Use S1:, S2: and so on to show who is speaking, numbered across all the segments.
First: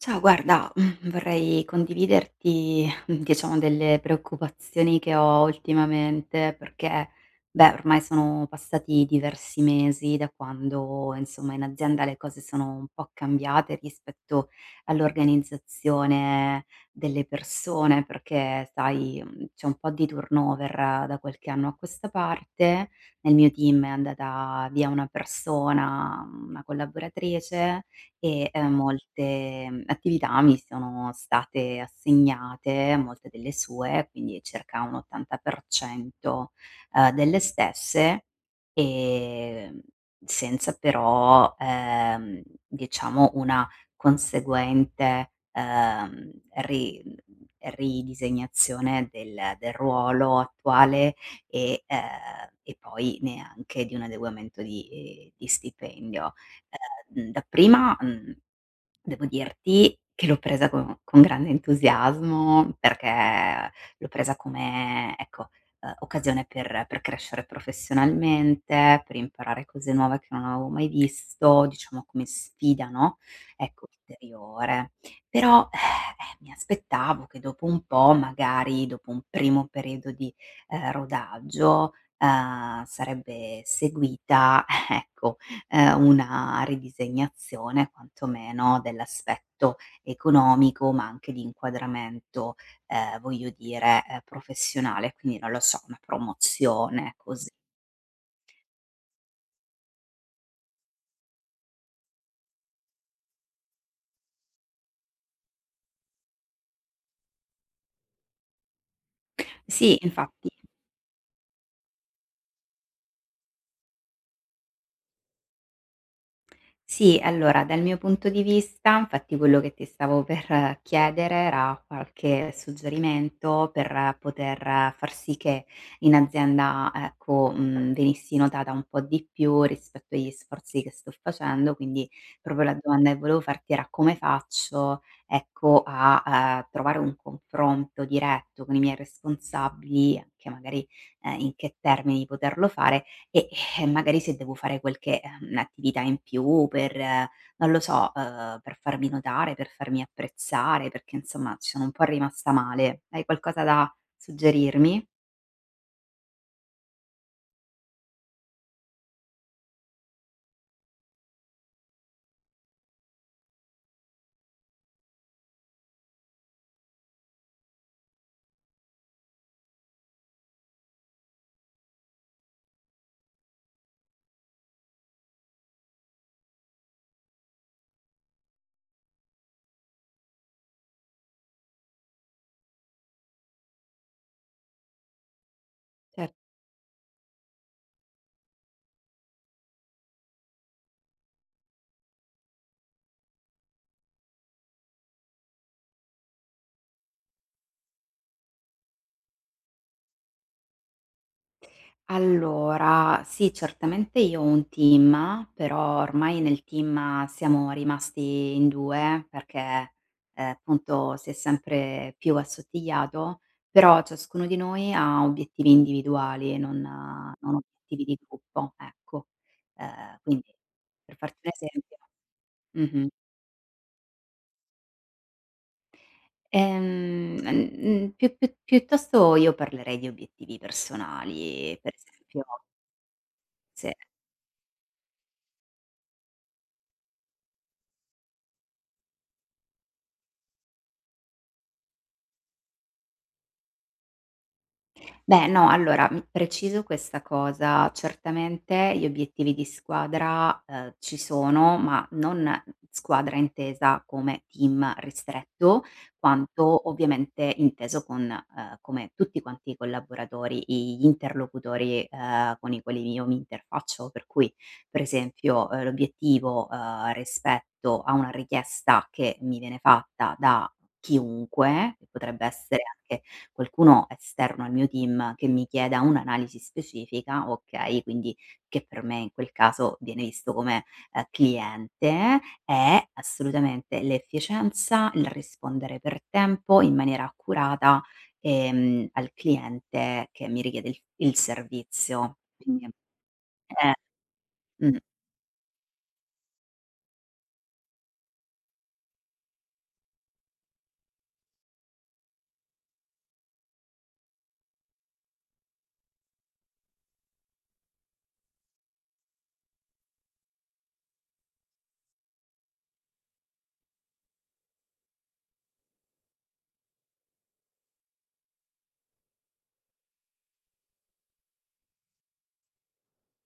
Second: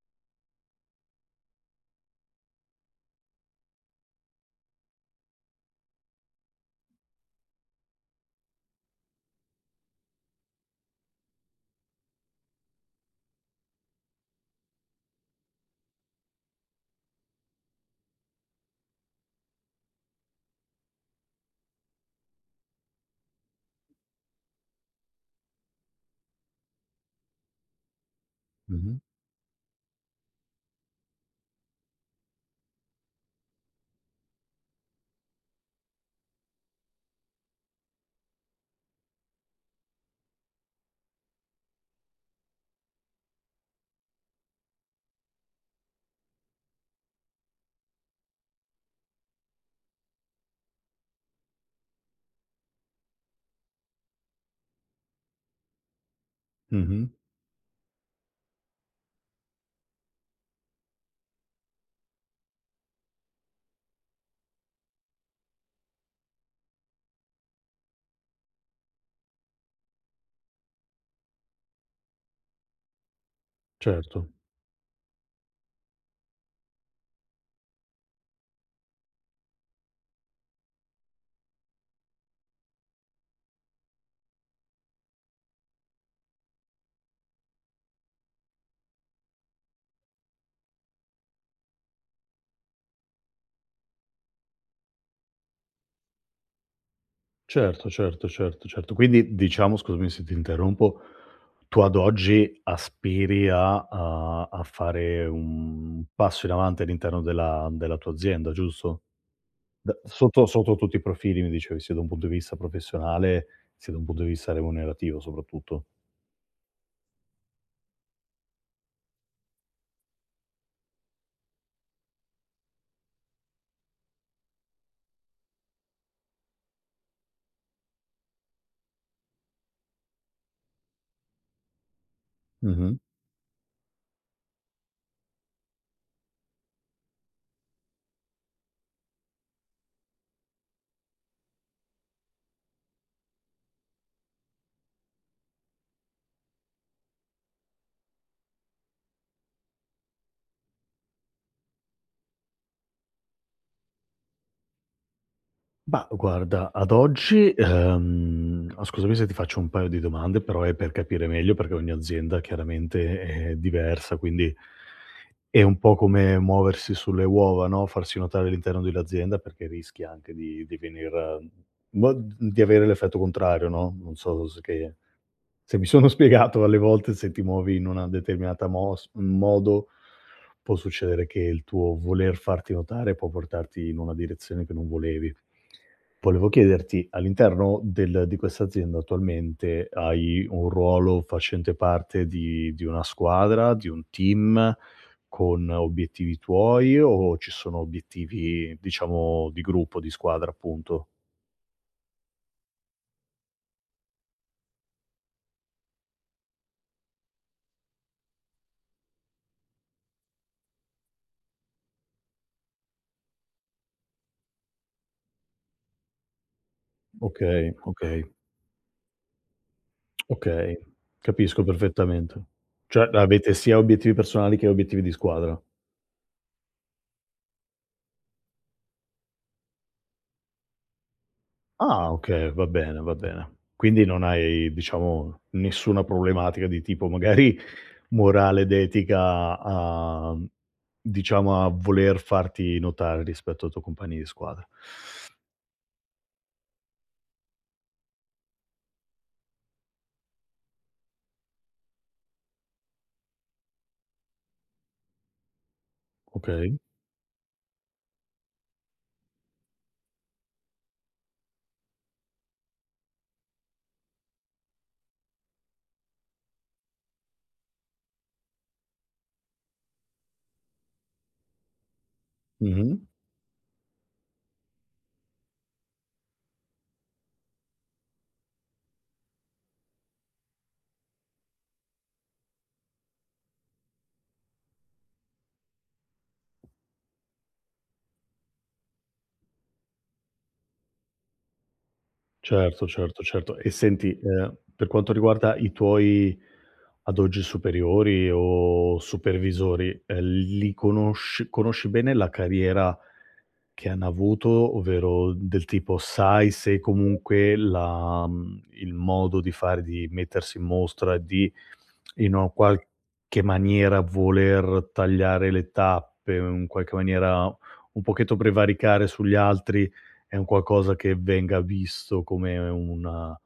S1: Ciao, guarda, vorrei condividerti, diciamo delle preoccupazioni che ho ultimamente perché, beh, ormai sono passati diversi mesi da quando, insomma, in azienda le cose sono un po' cambiate rispetto all'organizzazione delle persone, perché sai, c'è un po' di turnover da qualche anno a questa parte. Nel mio team è andata via una persona, una collaboratrice e,
S2: Mh-mh,
S1: molte, attività mi sono state assegnate, molte delle sue, quindi circa un 80% delle stesse, ehm, senza però, diciamo una conseguente, ri mhmm, ridisegnazione del ruolo attuale e poi neanche di un adeguamento di stipendio.
S2: mh-mh.
S1: Dapprima, devo dirti che l'ho presa co con grande entusiasmo perché l'ho presa come, ecco, occasione per crescere professionalmente, per imparare cose nuove che non avevo mai visto, diciamo come sfida, no, ecco,
S2: Certo,
S1: ulteriore. Però, mi aspettavo che dopo un po', magari dopo un primo periodo di, rodaggio, sarebbe seguita, ecco, una ridisegnazione quantomeno dell'aspetto economico, ma anche di inquadramento, voglio dire, professionale, quindi non lo so, una promozione, così.
S2: certo, certo, certo, certo. Quindi diciamo, scusami se ti interrompo, tu ad oggi aspiri a fare un passo in avanti all'interno della tua azienda, giusto? Da
S1: Sì,
S2: sotto
S1: infatti.
S2: sotto tutti i profili mi dicevi, sia da un punto di vista professionale, sia da un punto di vista remunerativo soprattutto.
S1: Sì, allora dal mio punto di vista, infatti quello che ti stavo per chiedere era qualche suggerimento per poter far sì che in azienda, ecco, venissi notata un po' di più rispetto agli sforzi che sto facendo. Quindi proprio la
S2: Mh-mh.
S1: domanda che volevo farti era: come faccio, ecco, a, trovare un confronto diretto con i miei responsabili, anche magari, in che termini poterlo fare e, magari se devo fare qualche, attività in più per, non lo so, per farmi notare, per farmi apprezzare, perché insomma ci sono un po' rimasta male. Hai qualcosa da suggerirmi?
S2: Mah, guarda, ad oggi, oh, scusami se ti faccio un paio di domande, però è per capire meglio, perché ogni azienda chiaramente è diversa, quindi è un po' come muoversi sulle uova, no, farsi notare all'interno dell'azienda, perché rischi anche di venir boh, di avere l'effetto contrario, no, non so se mi sono spiegato. Alle volte se ti muovi in una determinata mos modo, può succedere che il tuo voler farti notare può portarti in una direzione che non volevi. Volevo chiederti, all'interno del di questa azienda attualmente hai un ruolo facente parte di una squadra, di un team, con obiettivi tuoi o ci sono obiettivi, diciamo, di gruppo, di squadra appunto?
S1: Allora, sì, certamente io ho un team, però ormai nel team siamo rimasti in 2 perché, appunto si è sempre più assottigliato, però ciascuno di noi ha obiettivi individuali, e non
S2: Okay,
S1: obiettivi di
S2: okay.
S1: gruppo, ecco. Quindi
S2: Okay,
S1: per farti un
S2: capisco
S1: esempio.
S2: perfettamente. Cioè
S1: Mh-mh.
S2: avete sia obiettivi personali che obiettivi di squadra.
S1: N n Più piuttosto io parlerei di obiettivi personali, per
S2: Ah,
S1: esempio
S2: okay, va bene, va bene.
S1: se.
S2: Quindi non hai, diciamo, nessuna problematica di tipo magari morale ed etica a diciamo, a voler farti notare rispetto ai tuoi compagni di squadra.
S1: Beh, no, allora, preciso questa cosa: certamente gli obiettivi di squadra, ci sono, ma non squadra intesa come team ristretto,
S2: Okay.
S1: quanto ovviamente inteso con come tutti quanti i collaboratori, i gli interlocutori, con i quali io mi interfaccio. Per cui, per esempio, l'obiettivo, rispetto a una richiesta che mi viene fatta da chiunque, che potrebbe essere
S2: Mh-mh.
S1: anche qualcuno esterno al mio team che mi chieda un'analisi specifica, okay, quindi che per me in quel caso viene visto come, cliente, è assolutamente l'efficienza, il rispondere per tempo in maniera accurata, al cliente che mi richiede il servizio. Mh.
S2: Certo,
S1: Quindi
S2: certo, certo. E
S1: eh,
S2: senti, per
S1: mh.
S2: quanto riguarda i tuoi, ad oggi superiori o supervisori, li conosci bene la carriera che hanno avuto, ovvero del tipo sai se comunque il modo di fare, di mettersi in mostra, di in un qualche maniera voler tagliare le tappe, in qualche maniera un pochetto prevaricare sugli altri, è un qualcosa che venga visto come una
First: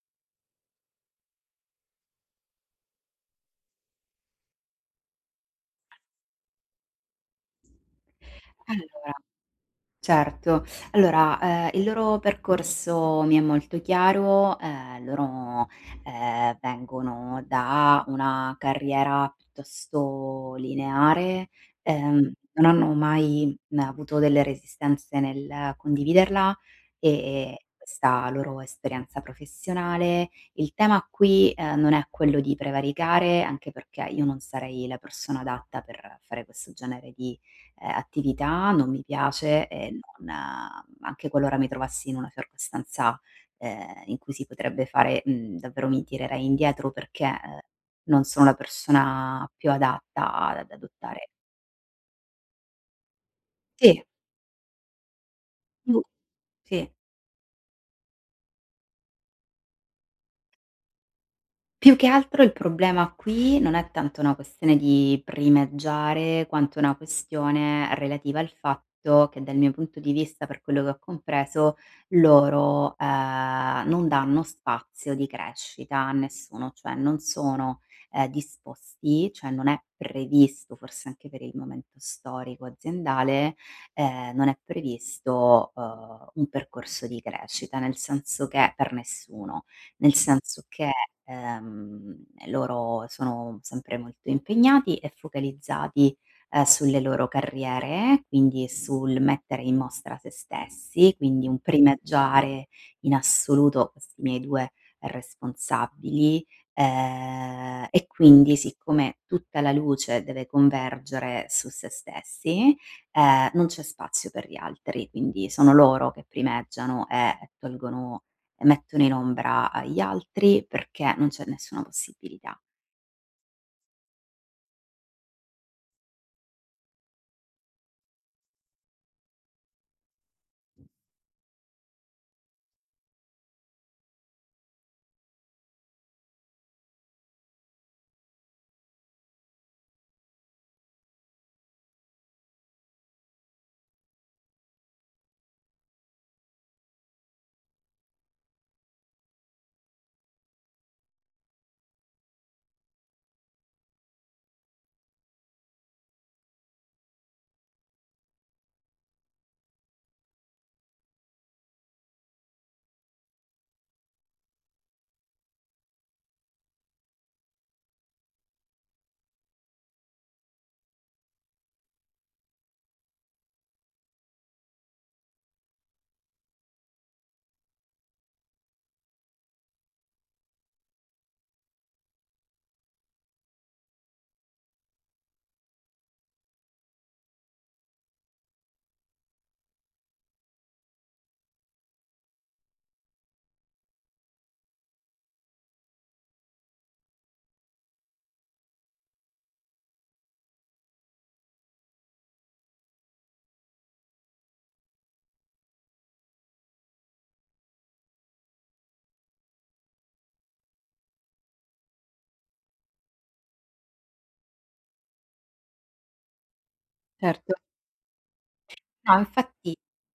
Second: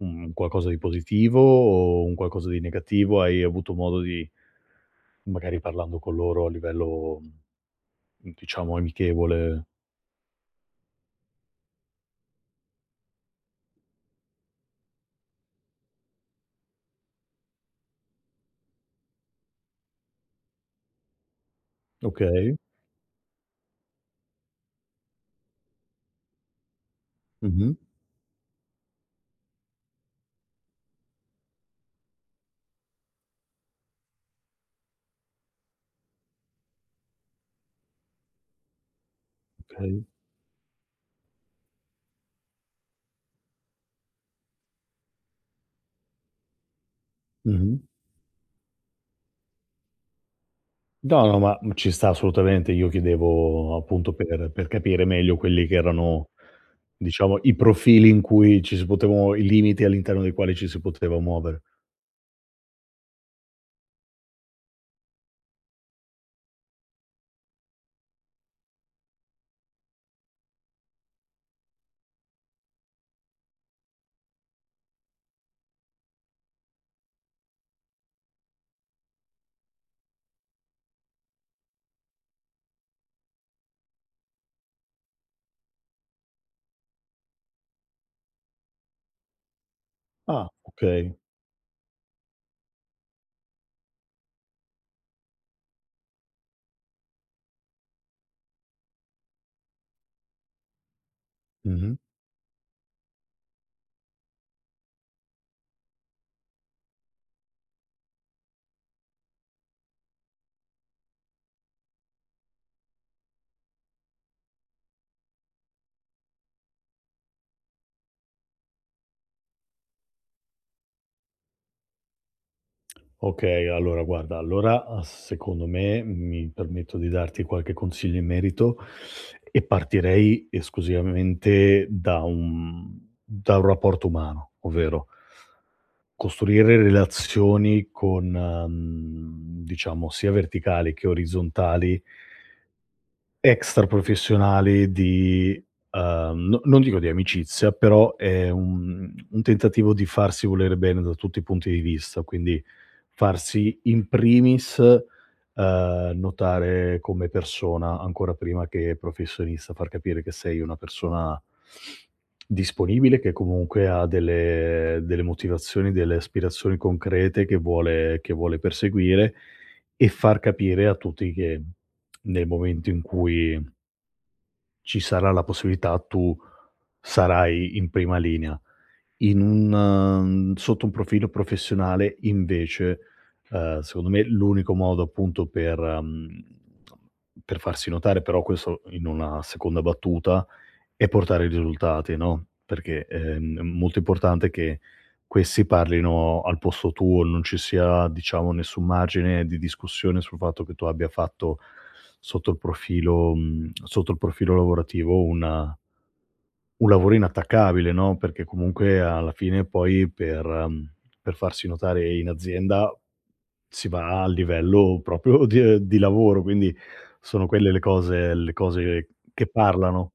S2: un qualcosa di positivo o un qualcosa di negativo? Hai avuto modo di magari parlando con loro a livello, diciamo
S1: Allora.
S2: amichevole.
S1: Certo. Allora, il loro percorso mi è molto chiaro, vengono da una carriera piuttosto lineare,
S2: Okay,
S1: non hanno mai, avuto delle resistenze nel condividerla,
S2: mh-mh,
S1: questa loro esperienza professionale. Il tema qui, non è quello di prevaricare, anche perché io non sarei la persona adatta per fare questo genere di attività, non mi piace e
S2: okay,
S1: non anche qualora mi trovassi in una circostanza, in cui si potrebbe fare, davvero mi tirerei indietro perché,
S2: mh-mh.
S1: non sono la persona più adatta ad
S2: No,
S1: adottare.
S2: no, ma ci sta assolutamente. Io chiedevo
S1: Sì,
S2: appunto per capire meglio quelli che
S1: mh,
S2: erano,
S1: sì.
S2: diciamo, i profili in cui ci si potevano i limiti all'interno dei quali ci si poteva muovere.
S1: Più che altro il problema qui non è tanto una questione di primeggiare, quanto una questione relativa al fatto che dal mio punto di vista, per quello che ho compreso, loro, non danno spazio di crescita a nessuno, cioè non sono, disposti, cioè non è previsto, forse anche per il momento storico aziendale, non è previsto, un percorso di crescita, nel senso che per nessuno. Nel
S2: Ah,
S1: senso che,
S2: okay.
S1: loro sono sempre molto impegnati e focalizzati, sulle loro carriere, quindi sul mettere in mostra se stessi, quindi un
S2: Mh-mh.
S1: primeggiare in assoluto questi miei 2 responsabili. E quindi siccome tutta la luce deve convergere su se stessi, non c'è spazio per gli altri, quindi sono loro che primeggiano e tolgono mettono in ombra, gli altri perché non c'è nessuna possibilità.
S2: Okay, allora guarda, allora secondo me mi permetto di darti qualche consiglio in merito e partirei esclusivamente da un rapporto umano, ovvero costruire relazioni con, diciamo sia verticali che orizzontali, extra professionali di no, non dico di amicizia, però è un tentativo di farsi volere bene da tutti i punti di vista, quindi farsi in primis, notare come persona ancora prima che professionista, far capire che sei una persona disponibile, che comunque ha delle motivazioni, delle aspirazioni concrete che vuole perseguire e far capire a tutti che nel momento in cui ci sarà la possibilità, tu sarai in prima linea. In un sotto un profilo professionale invece, secondo me l'unico modo appunto per, per farsi notare, però questo in una seconda battuta, e portare i risultati, no, perché, è molto importante che questi parlino al posto tuo, non ci sia, diciamo, nessun margine di discussione sul fatto che tu abbia fatto sotto il profilo lavorativo una un lavoro inattaccabile, no, perché comunque alla fine poi per farsi notare in azienda si va a livello proprio di lavoro, quindi sono
S1: Certo.
S2: quelle le cose
S1: No,
S2: che
S1: infatti.
S2: parlano.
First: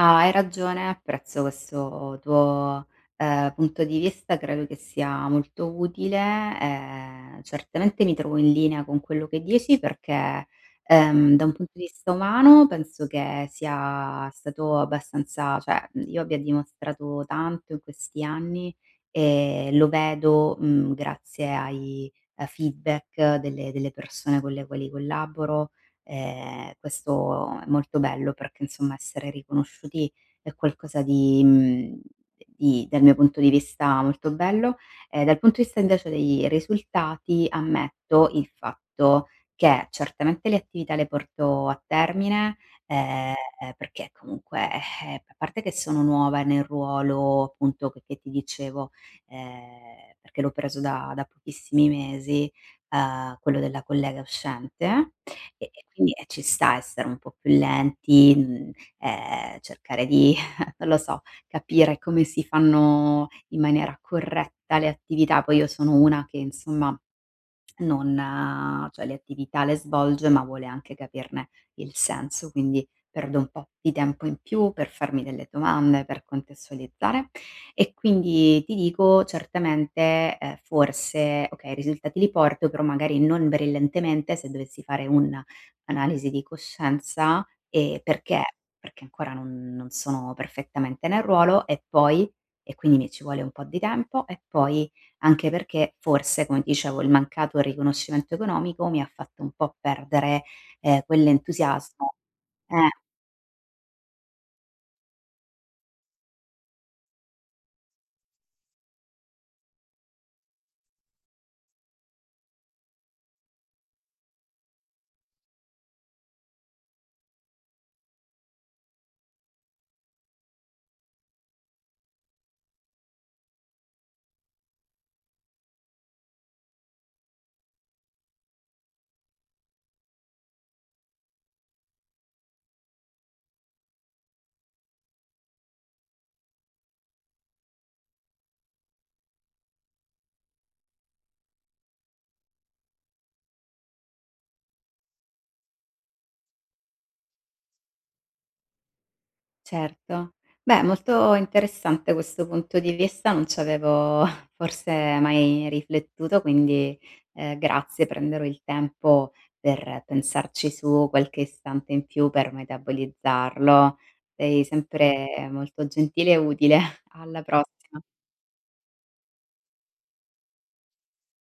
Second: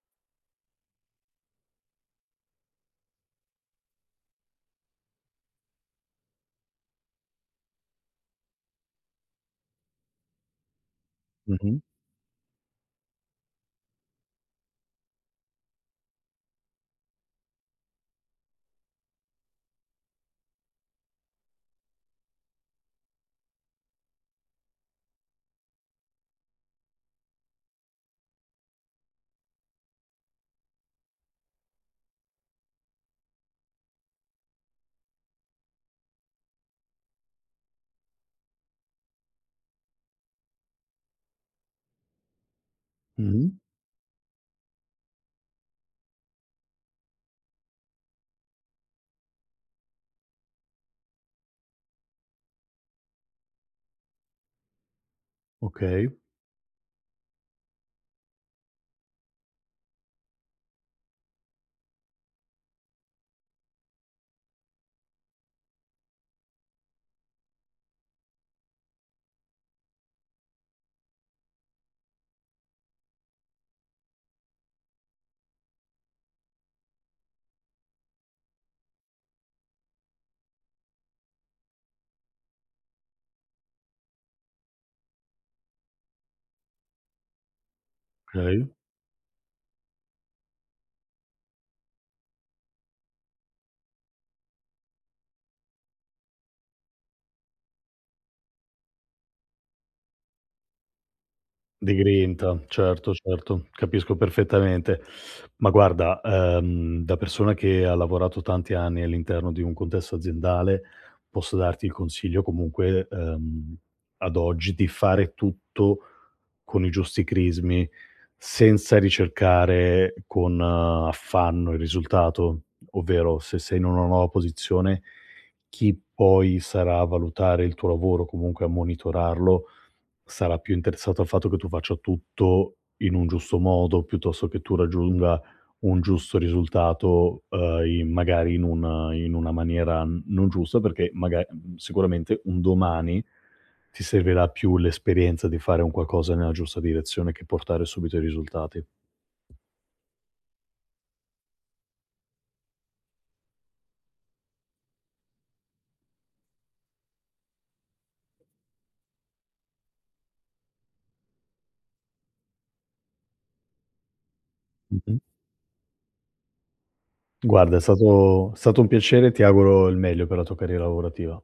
S1: Ah, hai ragione, apprezzo questo tuo, punto di vista, credo che sia molto utile, certamente mi trovo in linea con quello che dici perché, da un punto
S2: Mh-mh,
S1: di vista umano penso che sia stato abbastanza cioè, io abbia dimostrato tanto in questi anni e lo vedo, grazie ai, feedback delle persone con le quali collaboro. Questo è molto bello perché insomma essere riconosciuti è qualcosa di dal mio punto di vista molto bello. Dal punto di vista invece dei risultati ammetto il fatto che certamente le attività le porto a termine, ehm,
S2: mh-mh.
S1: perché comunque, a parte che sono nuova nel ruolo appunto che ti dicevo, perché l'ho preso da pochissimi mesi, quello della collega uscente e
S2: Okay,
S1: quindi, ci sta essere un po' più lenti, cercare di non lo so, capire come si fanno in maniera corretta le attività. Poi io sono una che insomma non cioè le attività le svolge, ma vuole anche capirne il senso, quindi perdo un po' di tempo in più per farmi delle domande, per contestualizzare e quindi ti dico certamente, forse okay, i risultati li porto, però magari non brillantemente se dovessi fare un'analisi di coscienza,
S2: okay.
S1: perché ancora non sono perfettamente nel ruolo e poi e quindi mi ci vuole un po' di tempo e poi anche perché forse, come ti dicevo, il mancato riconoscimento economico mi ha fatto un po' perdere,
S2: Di
S1: quell'entusiasmo.
S2: grinta,
S1: Eh,
S2: certo, certo, capisco perfettamente. Ma guarda, da persona che ha lavorato tanti anni all'interno di un contesto aziendale, posso darti il consiglio comunque, ad oggi di fare tutto con i giusti crismi, senza ricercare con affanno il risultato, ovvero se sei in una nuova posizione, chi poi sarà a valutare il tuo lavoro, comunque a monitorarlo, sarà più interessato al fatto che tu faccia tutto in un giusto modo, piuttosto che tu raggiunga un giusto risultato, in magari in un in una maniera non giusta, perché sicuramente un domani ti servirà più l'esperienza di fare un qualcosa nella giusta direzione che portare subito i risultati.
S1: certo. Beh, molto interessante questo punto di vista, non ci avevo forse mai riflettuto, quindi, grazie, prenderò il tempo per pensarci su, qualche istante in più per metabolizzarlo. Sei
S2: Mh-mh.
S1: sempre molto gentile e utile. Alla prossima.
S2: Guarda, è stato un piacere, ti auguro il meglio per la tua carriera lavorativa.